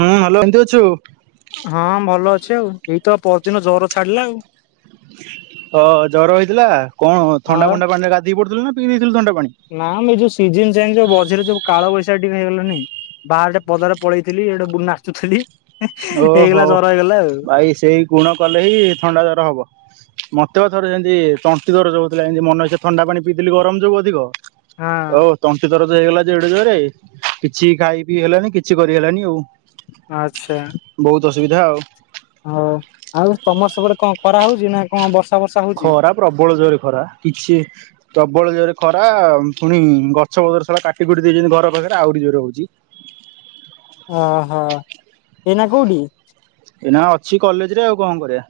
ହୁଁ ହ୍ୟାଲୋ କେମିତି ଅଛୁ? ହଁ ଭଲ ଅଛି ଆଉ ଏଇତ ପରଦିନ ଜର ଛାଡିଲା ଆଉ। ଅ ଜର ହେଇଥିଲା କଣ ଥଣ୍ଡା ହଁ ଫଣ୍ଡା ପାଣିରେ ଗାଧେଇ ପଡିଥିଲୁ ନା ପିଇ ଦେଇଥିଲୁ ଥଣ୍ଡା ପାଣି? ନାଁ ମ ଏଇ ଯୋଉ ସିଜନ ଚେଞ୍ଜ ମଝିରେ ଯୋଉ କାଳ ବୈସାଖି ଟିକେ ହେଇଗଲାଣିି ବାହାରେ ଟିକେ ପଦାରେ ପଳେଇଥିଲି ଏଠୁ ନାଚୁଥିଲି। ଓହୋ ହେଇଗଲା ଜର ହେଇଗଲା ଆଉ ବାଇ ସେଇ ଗୁଣ କଲେ ହିଁ ଥଣ୍ଡା ଜର ହବ ମତେ ବା ଥରେ ସେମିତି ତଣ୍ଟି ଦରଜ ହଉଥିଲା ଏମିତି ମନ ଇଚ୍ଛା ଥଣ୍ଡା ପାଣି ପିଇଥିଲି ଗରମ ଯୋଗୁ ଅଧିକ ହଁ ଓ ତଣ୍ଟି ଦରଜ ହେଇଗଲା ଏଡେ ଜୋରେ କିଛି ଖାଇ ପିଇ ହେଲାନି କିଛି କରି ହେଲାନି ଆଉ। ଆଚ୍ଛା। ବହୁତ ଅସୁବିଧା ଆଉ। ଆଉ ତମର ସେପଟେ କଣ ଖରା ହଉଛି ନା କଣ ବର୍ଷା ବର୍ଷା ହଉଛି? ଖରା ପ୍ରବଳ ଜୋରେ ଖରା କିଛି ପ୍ରବଳ ଜୋରେ ଖରା ପୁଣି ଗଛ ପତ୍ର ସବୁ କାଟି କୁଟି ଦେଇଛନ୍ତି ଘର ପାଖରେ ଆହୁରି ଜୋରେ ହଉଛି। ଓହୋ ଏଇନା କୋଉଠି? ଏଇ ନା ଅଛି କଲେଜ ରେ ଆଉ କଣ କରିବା?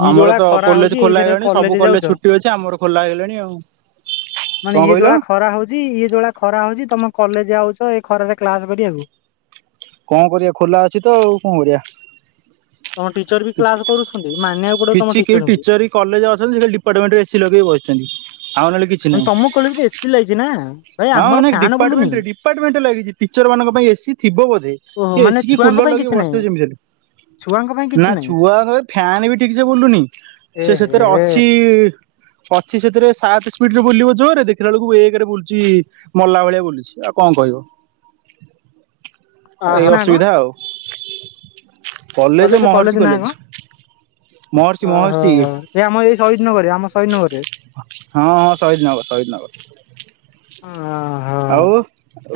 କି ଆମର ଯୋଉଳା ତ ଖରା ହଉଛି କଲେଜ ଖୋଲା ଏଇଥିରେ ହେଇଗଲାଣି ସବୁ ଯାଉଛ କଲେଜ ଛୁଟି ଅଛି ଆମର ଖୋଲା ହେଇଗଲାଣି ଆଉ। ମାନେ କଣ ଇଏ ଯୋଉ କହିଲ ଭଳିଆ ଖରା ହଉଛି ଇଏ ଯୋଉ ଭଳିଆ ଖରା ହଉଛି ତମେ କଲେଜ ଯାଉଛ ଏ ଖରାରେ କ୍ଲାସ କରିବାକୁ? କଣ କରିବା ଖୋଲା ଅଛି ତ ଆଉ କଣ କରିବା। ତମ ଟିଚର ବି କିଛି କ୍ଲାସ କରୁଛନ୍ତି ମାନିବାକୁ ପଡିବ କିଛି ତମ କେହି ଟିଚରଙ୍କୁ। ଟିଚର କଲେଜ ଅଛନ୍ତି ଡିପାର୍ଟମେଣ୍ଟରେ ଏସି ଲଗେଇ ବସିଛନ୍ତି ଆଉ ନହେଲେ କି ମାନେ ତମ କଲେଜ ରେ ଏସିି ଲାଗିଛି ନା ଭାଇ ଆମର ଫ୍ୟାନ ବୁଲୁନି। ଡିପାର୍ଟମେଣ୍ଟ ରେ ଲାଗିଛି ଟିଚର ମାନଙ୍କ ପାଇଁ ଏସି ଥିବ ବୋଧେ ଓହୋ କି ମାନେ ଏସି କି ଛୁଆଙ୍କ କୁଲର ପାଇଁ କିଛି ଲଗେଇ ନାହିଁ ବସିଥିବେ ଯେମିତି ହେଲେ। ଛୁଆଙ୍କ ପାଇଁ କିଛି ନାହିଁ ଛୁଆ ଙ୍କ ପାଇଁ ଫ୍ୟାନ୍ ବି ଠିକସେ ବୁଲୁନି ଏ ସେ ହେ ସେଥିରେ ଅଛି ଅଛି ସେଥିରେ ସାତ ସ୍ପିଡରେ ବୁଲିବ ଜୋରେ ଦେଖିଲା ବେଳକୁ ଏକ ରେ ବୁଲୁଛି ମଲା ଭଳିଆ ବୁଲୁଛି ଆଉ କଣ କହିବ। [inaudible] ଅହ ଏଇ ନା କଣ ଅସୁବିଧା ଆଉ କଲେଜ ମହର୍ଷି ନା କଣ କଲେଜ ମହର୍ଷି ଓହୋ ମହର୍ଷି ଏ ଆମର ଏଇ ଶହୀଦନଗରରେ ଆମ ଶହୀଦନଗରରେ ହଁ ହଁ ସହିଦ ନଗର ସହିଦ ନଗର ଓହୋ। ଆଉ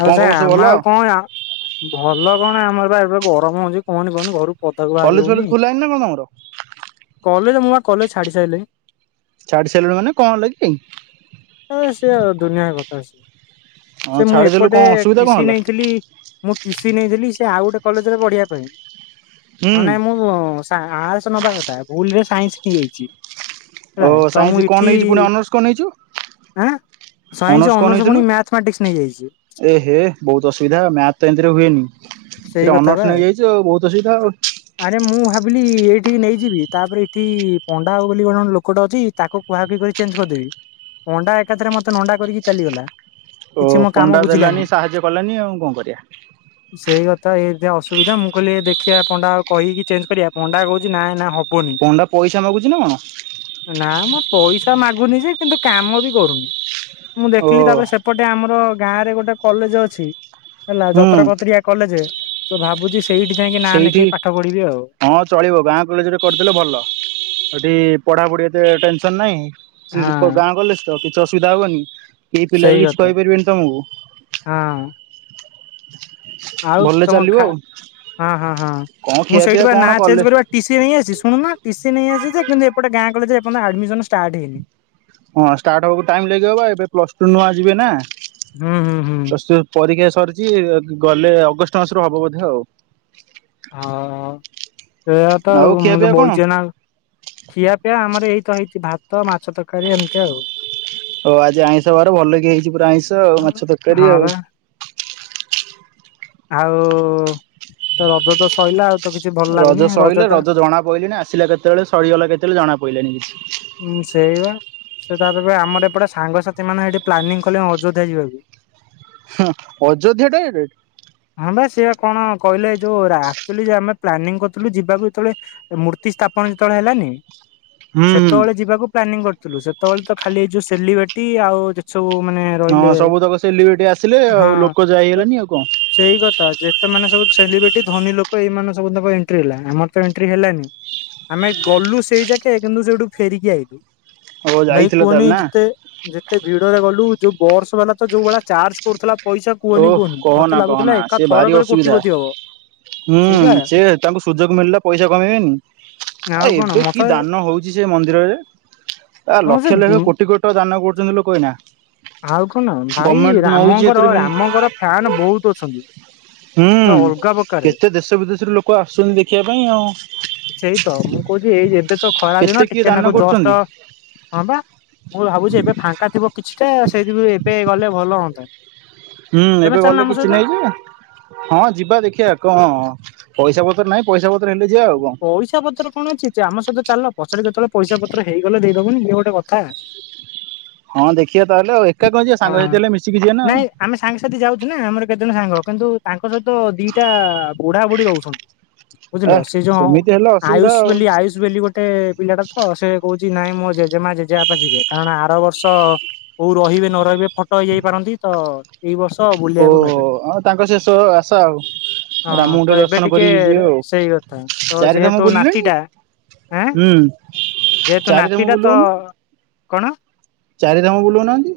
ଆଉ କଣ ସେ ଖବର ସବୁ ଭଲ ଆମ ଆଉ କଣ ଭଲ କଣ ଆମର ବା ଏବେ ଗରମ ହଉଛି କହନି କହନି ଘରୁ ପଦାକୁ ବାହାରି କଲେଜ ଫଲେଜ ହଉନି ଖୋଲା ହେଇନି ନା କଣ ତମର? କଲେଜ୍ ମୁଁ ବା କଲେଜ୍ ଛାଡି ସାରିଲିଣି। ଛାଡି ସାରିଲୁଣି ମାନେ କଣ ହେଲା କି? ଏ ସେ ଦୁନିଆ କଥା ସେ ହଁ ସେ ମୁଁ ଛାଡିଦେଲୁ ଏପଟେ କଣ ଗୋଟେ ଅସୁବିଧା କଣ ଟିସିି ହେଲା? ନେଇଥିଲି ମୁଁ ଟିସିି ନେଇଥିଲି ସେ ଆଉ ଗୋଟେ କଲେଜରେ ପଢିବା ପାଇଁ ହୁଁ ହଁ ନାଇଁ ମୁଁ ସା-ଆସ୍‌ ନବା କଥା ଭୁଲରେ ସାଇନ୍ସ ନେଇଯାଇଛି। ଓ ହେଲା ତ ମୁଁ ସାଇନ୍ସ କଣ ଏଠି ନେଇଚୁ ପୁଣି ଅନର୍ସ କଣ ନେଇଚୁ? ଆଁ ସାଇନ୍ସ ଅନର୍ସ ପୁଣି ମ୍ୟାଥମାଟିକ୍ସ ନେଇଯାଇଚି। ଏ ହେ ବହୁତ ଅସୁବିଧା ମ୍ୟାଥ ତ ଏମିତିରେ ହୁଏନି ସେଇ ଏରେ କଥା ବା ଅନର୍ସ ନେଇଯାଇଚୁ ଆଉ ବହୁତ ଅସୁବିଧା ଆଉ। ଆରେ ମୁଁ ଭାବିଲି ଏଇଠି ନେଇଯିବି ତାପରେ ଏଇଠି ପଣ୍ଡା ବାବୁ ବୋଲି ଜଣେ ଲୋକଟେ ଅଛି ତାକୁ କୁହାକୁହି କରି ଚେଞ୍ଜ କରିଦେବି ପଣ୍ଡା ଏକାଥରେ ମତେ ନଣ୍ଡା କରିକି ଚାଲିଗଲା। ଓ କିଛି ମୋ କାମ ପଣ୍ଡା ବୁଝିଲାନି ଦେଲାନି ସାହାଯ୍ୟ କଲାନି ଆଉ କଣ କରିବା। ସେଇ କଥା ଏମିତି ଅସୁବିଧା ମୁଁ କହିଲି ଦେଖିବା ପଣ୍ଡା ଆବ୍ କହିକି ଚେଞ୍ଜ କରିବା ପଣ୍ଡା କହୁଛି ନା ନା ହବ ପଣ୍ଡା ପଇସା ମାଗୁଛି ନା କଣ? ନା ମ ପଇସା ମାଗୁନି ଯେ କିନ୍ତୁ କାମ ବି କରୁନି ମୁଁ ଓ ଦେଖିଲି ତାପରେ ସେ ଏପଟେ ଆମର ଗାଁ ରେ ଗୋଟେ କଲେଜେ ଅଛି ହେଲା ହୁଁ ଯତ୍ରପତ୍ରିଆ କଲେଜେ ତ ଭାବୁଛି ସେଇଠି ଯାଇକି ନାଁ ସେଇଠି ନେଖେଇ ପାଠ ପଢିବି ଆଉ। ହଁ ଚଳିବ ଗାଁ କଲେଜ୍ ରେ କରିଦେଲେ ଭଲ ଏଠି ପଢାପଢି ଏତେ ଟେନ୍ସନ୍ ନାଇଁ ହଁ [unintelligible] ଗାଁ କଲେଜ ତ କିଛି ଅସୁବିଧା ହବନି କେହି ପିଲା ସେଇ ବି କିଛି କଥା। କହିପାରିବେନି ତମକୁ। ହଁ। [inaudible] ଆଉ ଭଲରେ ତମ ଚାଲିବ ଖା ଆଉ ହଁ ହଁ ହଁ କଣ ମୁଁ ଖିଆ ପିଆ ସେଇଠି ବା କଣ ନାଁ କଲେ ଚେଞ୍ଜ କରିବା ଟିସି ନେଇ ଆସି ଶୁଣୁ ନା ଟିସି ନେଇ ଆସି ଯେ କିନ୍ତୁ ଏପଟେ ଗାଁ କଲେଜରେ ଏପର୍ଯ୍ଯନ୍ତ ଆଡମିସନ ଷ୍ଟାର୍ଟ ହେଇନି। ହଁ ଷ୍ଟାର୍ଟ ହବାକୁ ଟାଇମ୍ ଲାଗିିବ ବା ଏବେ ପ୍ଲସ ଟୁ ନୂଆଁ ଯିବେ ନା। ହଁ ହଁ ହଁ। ପ୍ଲସ ଟୁ ପରୀକ୍ଷା ସରିଚି ଗଲେ ଅଗଷ୍ଟ ମାସରୁ ହବ ବୋଧ ଆଉ। ହଁ ସେଇୟା ତ ଖିଆ ଆଉ ପିଆ କଣ ବହିଚେନା ଖିଆପିଆ ଆମର ଏଇ ତ ହେଇଛି ଭାତ ମାଛ ତରକାରୀ ଏମିତି ଆଉ ହଉ ଆଜି ଆଇଁଷ ବାର ଭଲ କି ହେଇଛି ପୁରା ଆଇଁଷ ଆଉ ମାଛ ତରକାରୀ ହଁ ଆଉ। ବା ଆଉ ତ ରଜ ତ ସଇଲା ଆଉ। ତ କିଛି ଭଲ ଲାଗୁନି ରଜ ସଇଲେ ଟା ରଜ ଜଣା ପଇଲଣିି ଆସିଲା କେତେବେଳେ ସରିଗଲା କେତେବେଳେ ଜଣା ପଇଲାଣିି କିଛି। ହୁଁ ସେଇ ବା। ସେ ତାପରେ ପା ଆମର ଏପଟେ ସାଙ୍ଗସାଥି ମାନେ ଏଇଠି ପ୍ଲାନିଙ୍ଗ କଲେ ଅଯୋଧ୍ୟା ଯିବାକୁ। ହଁ ଅଯୋଧ୍ୟା ଟା ଡାଇରେକ୍ଟ। ହଁ ବା ସେ କଣ କହିଲେ ଯୋଉ ଆକ୍ଚୁଲି ଆମେ ପ୍ଲାନିଙ୍ଗ କରିୁଥିଲୁ ଯିବାକୁ ଯେତେବେଳେ ମୂର୍ତ୍ତି ସ୍ଥାପନ ଯେତେବେଳେ ହେଲାନି ହୁଁ ହୁଁ। ସେତେବେଳେ ଯିବାକୁ ପ୍ଲାନିଂ କରିଥିଲୁ ସେତେବେଳେ ତ ଖାଲି ଏ ଯୋଉ ସେଲିବେଟି ଆଉ ଯେତ୍ ସବୁ ମାନେ ହଁ ରହିଲେ ସବୁ ତକ ସେଲିିବେଟି ଆସିଲେ ହଁ ଆଉ ଲୋକ ଯାଇ ହେଲାନି ଆଉ କଁ? ସେଇ କଥା ଯେତେ ମାନେ ସବୁ ସେଲିବ୍ରିଟି ଧନୀ ଲୋକ ଏଇମାନେ ସବୁ ତାଙ୍କ ଏଣ୍ଟ୍ରି ହେଲା ଆମର ତ ଏଣ୍ଟ୍ରି ହେଲାନି। ଆମେ ଗଲୁ ସେଇ ଯାକେ କିନ୍ତୁ ସେଠୁ ଫେରିକି ଆଇଲୁ ଓ ଭାଇ ଯାଇଥିଲ ତାହେଲେ କୁହନି ନା। ଯେତେ ଯେତେ ଭିଡରେ ଗଲୁ ଯୋଉ ବର୍ସ ମାନେ ତ ଯୋଉ ଭଳିଆ ଚାର୍ଜ କରୁଥିଲା ପଇସା ଓଃ କୁହନି କୁହନି କହନା ମତେ କହନା ଲାଗୁଥିଲା ଏକା ସେ ଭାରି ଥର କରେ ଅସୁବିଧା। କୋଟି ପୋତି ହବ। ହୁଁ ସେଇବା ସେୟା ତାଙ୍କୁ ସୁଯୋଗ ମିଳିଲା ପଇସା କମେଇବେନି ଆଉ କଣ ଏବେ କି ମତେ ଦାନ ହଉ ସେ ମନ୍ଦିରରେ ଆ ହଁ ସେ ଲକ୍ଷ ଲକ୍ଷ କୋଟି କୋଟି ଟଙ୍କା ଦାନ କରୁଚନ୍ତି ଲୋକ ଏଇନା। ଆଉ କଣ ନବ ଭାଇ ଗଭର୍ଣ୍ଣମେଣ୍ଟ ନଉଛି ରାମଙ୍କର ଏଥିରେ ବି ହୁଁ। ରାମଙ୍କର ଫ୍ୟାନ୍ ବହୁତ୍ ଅଛନ୍ତି। ପୁରା ହୁଁ ଅଲଗା ପ୍ରକାରେ କେତେ ଦେଶ ବିଦେଶରୁ ଲୋକ ଆସୁଛନ୍ତି ଦେଖିବା ପାଇଁ ଆଉ। ସେଇ ତ ମୁଁ କହୁଛି ଏଇ ଏବେ ତ ଖରା ଦିନ କେତେ କିଏ ଟିକେ ଦାନ ନାକୁ କରୁଛନ୍ତି। ଜଷ୍ଟ ହଁ ବା ମୁଁ ଭାବୁଛି ଏବେ ଫାଙ୍କା ଥିବ କିଛି ତ ସେଇଥିପ ଏବେ ଗଲେ ଭଲ ହୁଅନ୍ତା। ହୁଁ ତମେ ଏବେ ଚାଲୁନ ଗଲେ ଆମ କିଛି ସହିତ ନାହିଁ ଯେ ହଁ ଯିବା ଦେଖିବା କଣ ପଇସା ପତ୍ର ନାହିଁ ପଇସା ପତ୍ର ହେଲେ ଯିବା ଆଉ କଣ। ପଇସା ପତ୍ର କଣ ଅଛି ଆମ ସହିତ ଚାଲ ପଛରେ କେତେବେଳେ ପଇସା ପତ୍ର ହେଇଗଲେ ଦେଇଦବନି ଇଏ ଗୋଟେ କଥା। ହଁ ଦେଖିବା ତାହେଲେ ଆଉ ଏକା କଣ ଯିବା ସାଙ୍ଗ ହଁ। ସାଥି ହେଲେ ମିଶିକି ଯିବେ ନା ନାଇଁ ଆଉ। ଆମେ ସାଙ୍ଗସାଥି ଯାଉଛୁ ନା ଆମର କେତେଜଣ ସାଙ୍ଗ କିନ୍ତୁ ତାଙ୍କ ସହିତ ଦିଟା ବୁଢା ବୁଢ଼ୀ ରହୁଛନ୍ତି। ବୁଝିଲ ଏ ସେ ଯୋଉ ସେମିତି ହେଲେ ଅସୁବିଧା ଆୟୁଷ ଆଉ ବୋଲି ଆୟୁଷ ଗୋଟେ ପିଲାଟା ତ ସେ କହୁଛି ନାଇଁ ମୋ ଜେଜେମା ଜେଜେବାପା ଯିବେ କାରଣ ଆର ବର୍ଷ କୋଉ ରହିବେ ନ ରହିବେ ଫଟୋ ହେଇଯାଇ ପାରନ୍ତି ତ ଏଇ ବର୍ଷ ଓ ବୁଲିବାକୁ ନେବେ। ଆଉ ତାଙ୍କ ଶେଷ ଆଶା ଆଉ। ହଁ ରାମଙ୍କୁ ତ ଏବେ ଦର୍ଶନ ଟିକେ କରିକି ଯିବେ ଆଉ ସେଇ କଥା ତ ଚାରିଧାମ ଯେହେତୁ ବୁଲିଲେଣି ନାତିଟା ଆଁ ହୁଁ ଯେହେତୁ ଚାରିଧାମ ନାତିଟା ତ ବୁଲଉନି କଣ? ଚାରିଧାମ ବୁଲଉନାହାଁନ୍ତି।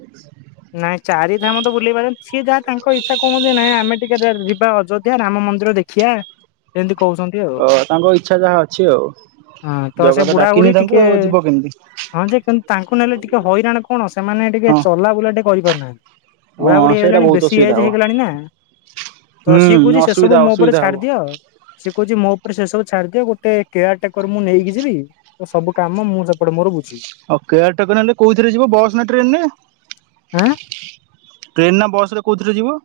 ନାଇଁ ଚାରି ଧାମ ତ ବୁଲି ପାରିବ ସିଏ ଯାହା ତାଙ୍କ ଇଚ୍ଛା କୁହନ୍ତି ନାହିଁ ଆମେ ଟିକେ ଯିବା ଅଯୋଧ୍ୟା ରାମ ମନ୍ଦିର ଦେଖିବା ଯେମିତି କହୁଛନ୍ତି ଆଉ। ଓ ତାଙ୍କ ଇଚ୍ଛା ଯାହା ଅଛି ଆଉ। ହଁ ତ ସେ ଜଗା ବୁଢା ବୁଢୀ ଡାକିନି ତାଙ୍କୁ ଟିକେ ଆଉ ଯିବ କେମିତି ହଁ ଯେ ତାଙ୍କୁ ନେଲେ ଟିକେ ହଇରାଣ କଣ ସେମାନେ ଟିକେ ହଁ। ଚଲାବୁଲା ଟିକେ କରିପାରୁନାହାନ୍ତି ହଁ ବୁଢା ବୁଢୀ ସେଇଟା ହେଇଗଲେଣି ବହୁତ ବେଶୀ ଅସୁବିଧା ଏଜ ହବ ହେଇଗଲାଣି ନା। ତ ସିଏ ହୁଁ କହୁଛି ସେ ସବୁ ଅସୁବିଧା ମୋ ଉପରେ ଅସୁବିଧା ହବ। ଛାଡିଦିଅ। ସେ କହୁଛି ମୋ ଉପରେ ସେ ସବୁ ଛାଡିଦିଅ ଗୋଟେ କେୟାର ଟେକର ମୁଁ ନେଇକି ଯିବି ସବୁ କାମ ମୁଁ ସେପଟେ ମୋର ବୁଝିବି। ଆଉ କେୟାରଟ ନେଲେ କୋଉଥିରେ ଯିବ ବସ୍ ନା ଟ୍ରେନରେ? ଆଁ? ଟ୍ରେନ ନା ବସ ରେ କୋଉଥିରେ ଯିବ?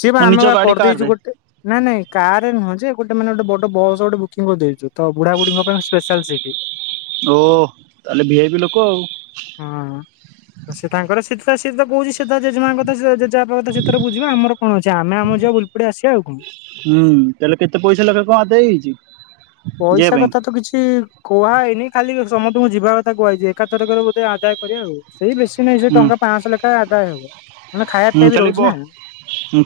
ସିଏ ବା ଆମେ ନିଜ ବା ଗାଡି କାର କରିଦେଇଛୁ ରେ ଗୋଟେ ନାଇଁ ନାଇଁ କାରରେ ନୁହଁ ଯେ ଗୋଟେ ମାନେ ଗୋଟେ ବଡ ବସ୍ ବୁକିଂ କରିଦେଇଛୁ ତ ବୁଢା ବୁଢୀଙ୍କ ପାଇଁ ସ୍ପେଶାଲ ସେଇଠି। ଓ ତାହେଲେ ଭିଆପି ଲୋକ। ହଁ। ସେ ତାଙ୍କର ସେ ସେ ତ କହୁଛି ସେ ଜେମାଙ୍କ କଥା ଜେଜେବାପ କଥା ସେତାର ବୁଝିବା ଆମର କଣ ଅଛି ଆମେ ଆମର ଯିବା ବୁ ଏପଟେ ଆସିବା ଆଉ କଣ। ହୁଁ ତାହଲେ କେତେ ପଇସା ଲେଖା କଣ ଆଦାୟ ହେଇଛି? ଯିବା ପଇସା ପାଇଁ କଥା ତ କିଛି କୁହା ହେଇନି ଖାଲି ସମସ୍ତଙ୍କୁ ଯିବା କଥା କୁହାହେଇଛି ଏକାଥରକରେ ବୋଧେ ଆଦାୟ କରିବା ଆଉ। ସେଇ ବେଶୀ ନାଇଁ ସେ ହୁଁ ଟଙ୍କା ପାଞ୍ଚଶହ ଲେଖା ଆଦାୟ ହବ ମାନେ ଖାଇବା ହୁଁ ପିଇବା ବି ଖାଲି ବ ରହୁଛି ନା।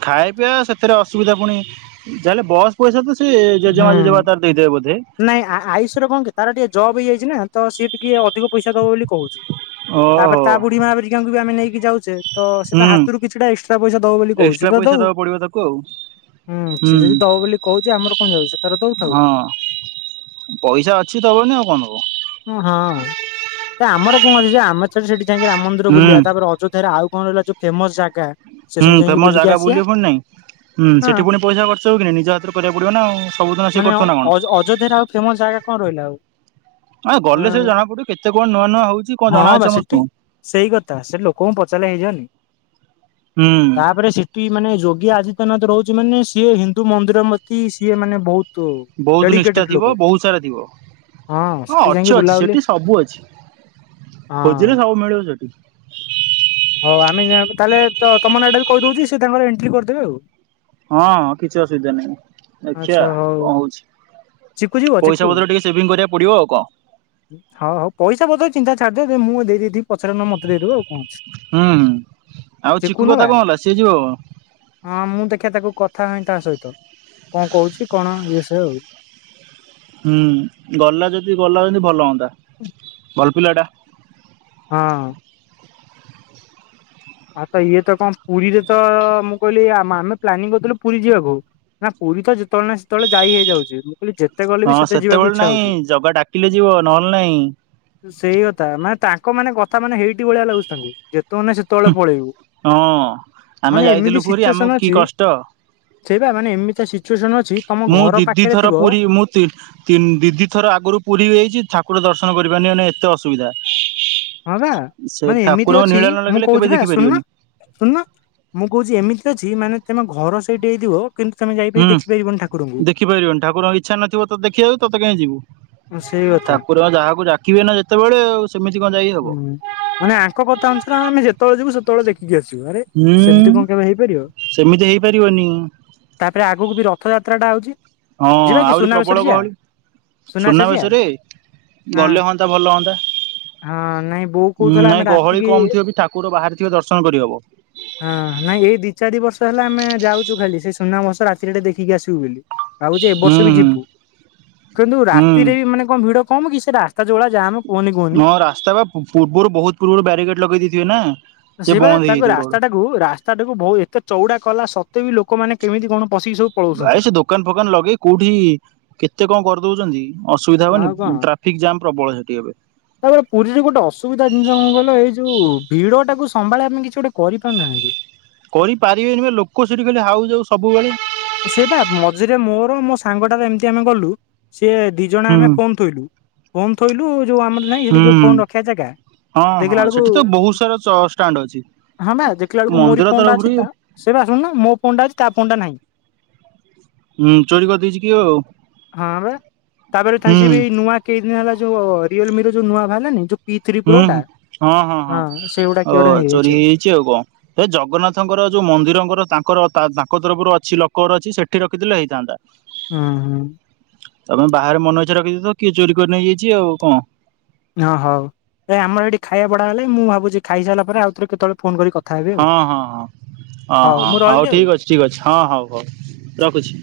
ଖାଇବା ପିଆ ସେଥିରେ ଅସୁବିଧା ପୁଣି ଯାହାେଲେ ବସ୍ ପଇସା ତ ସେ ଜେଜେମା ଜେଜେମା ହୁଁ। ତାର ଦେଇ ଦେବେ ବଧେ। ନାଇଁ ଆୟୁଷର କଣ କି ତାର ଟିକେ ଜବ୍ ହେଇଯାଇଛି ନା ତ ସିଏ ଟିକେ ଅଧିକ ପଇସା ଦବ ବୋଲି କହୁଛି। ତାପରେ ଓହୋ ତା ବୁଢୀ ମାାବରିକାଙ୍କୁ ବି ଆମେ ନେଇକି ଯାଉଛେ ତ ହୁଁ ସେଟା ହାତରୁ କିଛିଟା ଏକ୍ସଟ୍ରା ପଇସା ଦବ ବୋଲି ଏକ୍ସଟ୍ରା କହୁଛି ତ ପଇସା ଦଉ। ଦବାକୁ ପଡିବ ତାକୁ ଆଉ ହୁଁ ସିଏ ଯଦି ଦବ ବୋଲି କହୁଛି ଆମର କଣ ଯାଉଛି ସେ ତାର ଦଉଥାଉ ହଁ ପଇସା ଅଛି ଦବନି ଆଉ କଣ। ହଁ, ତ ଆମର କଣ ଅଛି ଯେ ଆମେ ଛାର ସେଠି ଯାଇକି ରାମ ମନ୍ଦି ହୁଁ ବୁଲିବା ତାପରେ ଅଯଧ୍ୟାରେ ଆଉ କଣ ରହିଲ। ଯୋଉ ଫେମସ ଜାଗା। ସେ ହୁଁ ସବୁ ଯାଇକି ଫେମସ ବୁଲିକି ଜାଗା ଆସିବା। ବୁଲି ବ ନାଇଁ? ହୁ ସେଠି ହଁ ପୁଣି ପଇସା ଖର୍ଚ ହେବ କିି ନିଜ ହାତରେ କରିବାକୁ ପଡ଼ିବ ନା ଆ ସବୁଦିନ ସିଏ ମାନେ କରୁ ନା କଣ? ଅ ଅଯୋଧ୍ୟାରେ ଆଉ ଫେମସ ଜାଗା କଣ ରହିଲା ଆଉ? ଆ ଗଲେ ସେ ଜଣା ପଡିବ କେତେ କଣ ନୂଆ ନୂଆ ହଉଛି କଣ ହଁ ଜଣାଅଛି ବା ସେଠି ସମସ୍ତଙ୍କୁ? ସେଇ କଥା ସେ ଲୋକଙ୍କୁ ପଚାରା ହେଇଯଵନି। ହୁଁ ତାପରେ ମାନେ ଯୋଗୀ ଆଦିତ୍ୟନାଥ ରହୁଛି ମାନେ ସିଏ ହିନ୍ଦୁ ମନ୍ଦିର ମତି ସିଏ ମାନେ ବହୁତୂ ବହୁତ ନିଷ୍ଠା ଥିବ ବହୁତ ସାରା ଥିବ। ହଁ ସେଠି ଯାଇକି ଅଛି ଅଛି ବୁଲାବୁଲି ସେଠି ସବୁ ଅଛି। ହଁ ଖୋଜିରେ ସବୁ ମିଳୁଵ ସେଠି। ହଉ ଆମେ ନିଆକୁ ତାହେଲେ ତମ ନାଆଟା ବି କହିଦଉଛି ସେ ଏଣ୍ଟ୍ରି କରିଦେବେ ଆଉ ହଁ କିଛି ଅସୁବିଧା ନାହିଁ। ଆଛା ଆଚ୍ଛା ହଉ କଣ ହଉଛି ଚିକୁ ଯିବ ଚିକୁ ପଇସା ପତ୍ର ଟିକେ ସେଭିଙ୍ଗି କରିବାକୁ ପଡିବ ଆଉ କଣ ହଉହଉ ପଇସା ପତ୍ର ଚିନ୍ତା ଛାଡିଦିଅ ମୁଁ ଦେଇ ଦେଇିଥବି ପଛରେ ନ ହେଲେ ମତେ ଦେଇଦବ ଆଉ କଣଞ୍ଚଛି। ହୁଁଆଉ ଚିକୁୁ କଥା କଣ ହେଲା ସିଏ ଯିବ। ହଁ ମୁଁ ଦେଖିବା ତାକୁ କଥା ହୁଏ ତା ସହିତ କଣ କହୁଛି କଣ ଇଏ ସିଏ ଆଉ। ହୁଁ ଗଲା ଯଦି ଗଲା ଯଦି ଭଲ ହୁଅନ୍ତା। [unintelligible] ଭଲପିଲାଟା। ହଁ ଆଉ ତ ଇଏ ତ କଣ ପୁରୀରେ ତ ମୁଁ କହିଲି ଆମେ ପ୍ଲାନିଂ କରୁଥିଲୁ ପୁରୀ ଯିବାକୁ। ନା ପୁରୀ ତ ଯେତେବେଳେ ନା ସେତେବେଳେ ଯାଇ ହେଇଯାଉଛି। କହିଲି ଯେତେ ଗଲେ ବି ହଁ ସେତେ ଯିବାକୁ ସେତେବେଳେ ଇଚ୍ଛା ହଉଛି। ନାଇଁ ଜଗ ଡାକିଲେ ଯିବ ନହେଲେ ନହିଁ। ସେଇ କଥା ମାନେ ତାଙ୍କ ମାନେ କଥା ମାନେ ହେଇଠି ଭଳିଆ ଲାଗୁଛନ୍ତି ଯେତେ ବେଳେ ନାଇ ସେତେ ସେଳେ ପଳେଇବୁ। ହଁ। ଆମେ ମାନେ ଯାଇଥିଲୁ ଏମିତି ପୁରୀ ଆମକୁ ସିଚୁଏସନ କି ଅଛି କଷ୍ଟ ସେଇବା ମାନେ ଏମିତି ଆସିଚୁଏସନ ଅଛି ତମ ମୁଁ ଘର ଦିଦି ପାଖରେ ଥର ଥିବ [unintelligible] ତିନି ଦିଦି ଥର ଆଗରୁ ପୁରୀଯାଇଛି ଠାକୁର ଦର୍ଶନ କରିପାରିନାହି ମାନେଏତେ ଅସୁବିଧା। ହଁ ବା ସେ ମାନେ ଏମିତି ଠାକୁରଙ୍କ ଅଛି ନିଳା ନ ମୁଁ ଲାଗିଲେ କେବେ କହୁଛି ବା ଦେଖିପାରିବନି ସୁଣୁନ ଶୁଣନ ମୁଁ କହୁଛି ଏମିତି ଅଛି ମାନେ ତମେ ଘର ସେଇଠି ହେଇଥିବ କିନ୍ତୁ ତମେ ଯାଇିକି ହୁଁ ଦେଖିପାରିବନି ଠାକୁରଙ୍କୁ। ଦେଖିପାରିବନି ଠକୁରଙ୍କ ଇଚ୍ଛା ନଥିବ ତ ଦେଖିଵାକୁ ତତେ କାହିଁକି ଯିବୁ। ସେଇ କଥା ଠାକୁର ଯାହାକୁ ଡାକିବେ ନା ଯେତେବେଳେ ଆଉ ସେମିତି କଣ ଯାଇ ହବ। ହୁଁ। ମାନେ ଆଙ୍କ କଥା ଅନୁସାରେ ଆମେ ଯେତେବେଳେ ଯିବୁ ସେତେବେଳେ ଦେଖିକି ଆସିବୁ ଆରେ ହୁଁ। ସେମିତି କଣ କେବେ ହେଇପାରିବ। ସେମିତି ହେଇପାରିବନି। ତାପରେ ଆଗକୁ ବି ରଥଯାତ୍ରାଟା ଆଉଚି। ହଁ ଆହୁରି ପ୍ରବଳ ଗହଳି। ସୁନାବେଶ ରେ ହଁ। ଗଲେ ହୁଅନ୍ତା ଭଲ ହୁଅନ୍ତା। ହଁ ନାଇଁ ବୋଉ କହୁଥିଲା ଆମେ ନାଇଁ ଗହଳି ରାତିକି କମ ଥିବ ବି ଠାକୁର ବାହାରି ଥିବେ ଦର୍ଶନ କରିହବ। ହଁ ନାଇଁ ଏଇ ଦି ଚାରି ବର୍ଷ ହେଲା ଆମେ ଯାଉଛୁ ଖାଲି ସେଇ ସୁନାବେଶ ରାତିରେ ଟିକେ ଦେଖିକି ଆସିବୁ ବୋଲି। ଭାବୁଛି ଏ ବର୍ଷ ବି ହୁଁ ଯିବୁ କିନ୍ତୁ ହୁଁ। ରାତିରେ ବି ମାନେ କଣ ଭିଡ କମ କି। ସେ ରାସ୍ତା ଯୋଉ ଭଳି ଯାମ ହଁ ରାସ୍ତା ବା ପୂର୍ବରୁ ବହୁତ ପୂର୍ବରୁ ବ୍ୟାରିକେଡ ଲଗେଇ ଦେଇେଇଥିବେ ନା ସେ ବନ୍ଦ ହେଇଯାଇଥିବ। ହଉ ରାସ୍ତା ଟାକୁ ବହୁତ ଏତେ ଚଉଡା କଲା ସତ୍ୱେ ବି ଲୋକମାନେେ କେମିତି କଣ ପଶିକି ସବୁ ପଳଉଛନ୍ତି। ଭାଇ ସେ ଦୋକାନ ଫୋକାନ ଲଗେଇ କୋଉଠି କେତେ କଣ କରିଦଉଛନ୍ତି। ଅସୁବିଧା ହବନି ଆଉ କଣ ଟ୍ରାଫିକ ଜାମ୍ ପ୍ରବଳ ସେଠି ଏବେ ତାପରେ ପୁରୀରେ ଗୋଟେ ଅସୁବିଧା ଜିନିଷ କଣ କହିଲ ଏଇ ଯୋଉ ଭିଡ ଟାକୁ ସମ୍ଭାଳିିବା ପାଇଁ କିଛି ଗୋଟେ କରିପାରୁନାହାଁନ୍ତି। [inaudible] କରିପାରିବେନି ବା ଲୋକ ସେଠି ଖାଲି ହାଉ ଯାଉ ସବୁବେଳେ ସେ ବା ମଝିରେ ମୋର ମୋ ସାଙ୍ଗଟାର ଏମିତି ଆମେ ଗଲୁ ସିଏ ଜଣେ ହୁଁ ଆମେ ଫୋନ ଥୋଇଲୁ ଫୋନ ଥୋଇଲୁ ଯୋଉ ଆମର ନାଇଁ ହେଇଠେ ଯୋଉ ହୁଁ ଫୋନ ରଖିବା ଜାଗା ହଁ ଦେଖିଲା ହଁ ବେଳକୁ ସେଠି ତ ବହୁତ ସାରା ଚ ଷ୍ଟାଣ୍ଡ ଅଛି। ହଁ ବା ଦେଖିଲା ବେଳକୁ ମୋରି ମନ୍ଦିର ଫୋନ ଟା ଅଛି ତରଫରୁ ହୁଁ ତା ସେଇବା ଶୁଣୁନ ମୋ ଫୋନ ଟା ଅଛି ତା ଫୋନ ଟା ନାହିଁ। ହୁଁ ଚୋରି କରିଦେଇଚି କିଏ ଆଉ ହଁ ବା। ତାପରେ ଥା ହୁଁ ସିଏ ବି ନୂଆ କେଇଦିନ ହେଲା ଯୋଉ ରିଅଲମିର ଯୋଉ ନୂଆ ବାହାରିଲାନି ଯୋଉ ପି ଥ୍ରୀ ହୁଁ ପ୍ରୋ ଟା ହୁଁ ହଁ ସେଇଗୋଟା କିଏଗୋଟେ ନେଇଯାଇଛି ଆଉ ଛି ଆଉ କଣ ହେ ଜଗନ୍ନାଥଙ୍କର ଯୋଉ ମନ୍ଦିରଙ୍କର ତାଙ୍କର ତା ତାଙ୍କ ତରଫରୁ ଅଛି ଲକର ଅଛି ସେଠି ରଖିଥିଲେ ହେଇଥାନ୍ତା ଉଁ ହୁଁ ତମେ ବାହାରେ ମନ ଇଛା ରଖିଦେଇଥିବ କିଏ ଚୋରି କରି ନେଇଯାଇଛି ଆଉ କଣ। ହଁ ହଉ ଏ ଆମର ଏଠି ଖାଇବାବଢ଼ା ହେଲାଣି ମୁଁ ଭାବୁଛି ଖାଇସାରିଲା ପରେ ଆଉ ଥରେ କେତେବେଳେ ଫୋନ କରି କଥା ହେବି ହଁ ଆଉ ହଁ ହଁ ଅ ହଁ ମୁଁ ହଉ ରହିଲି ଆଉ। ଠିକ୍ ଅଛି ଠିକ୍ ଅଛି ହଁ ହଉ ହଉ ରଖୁଛି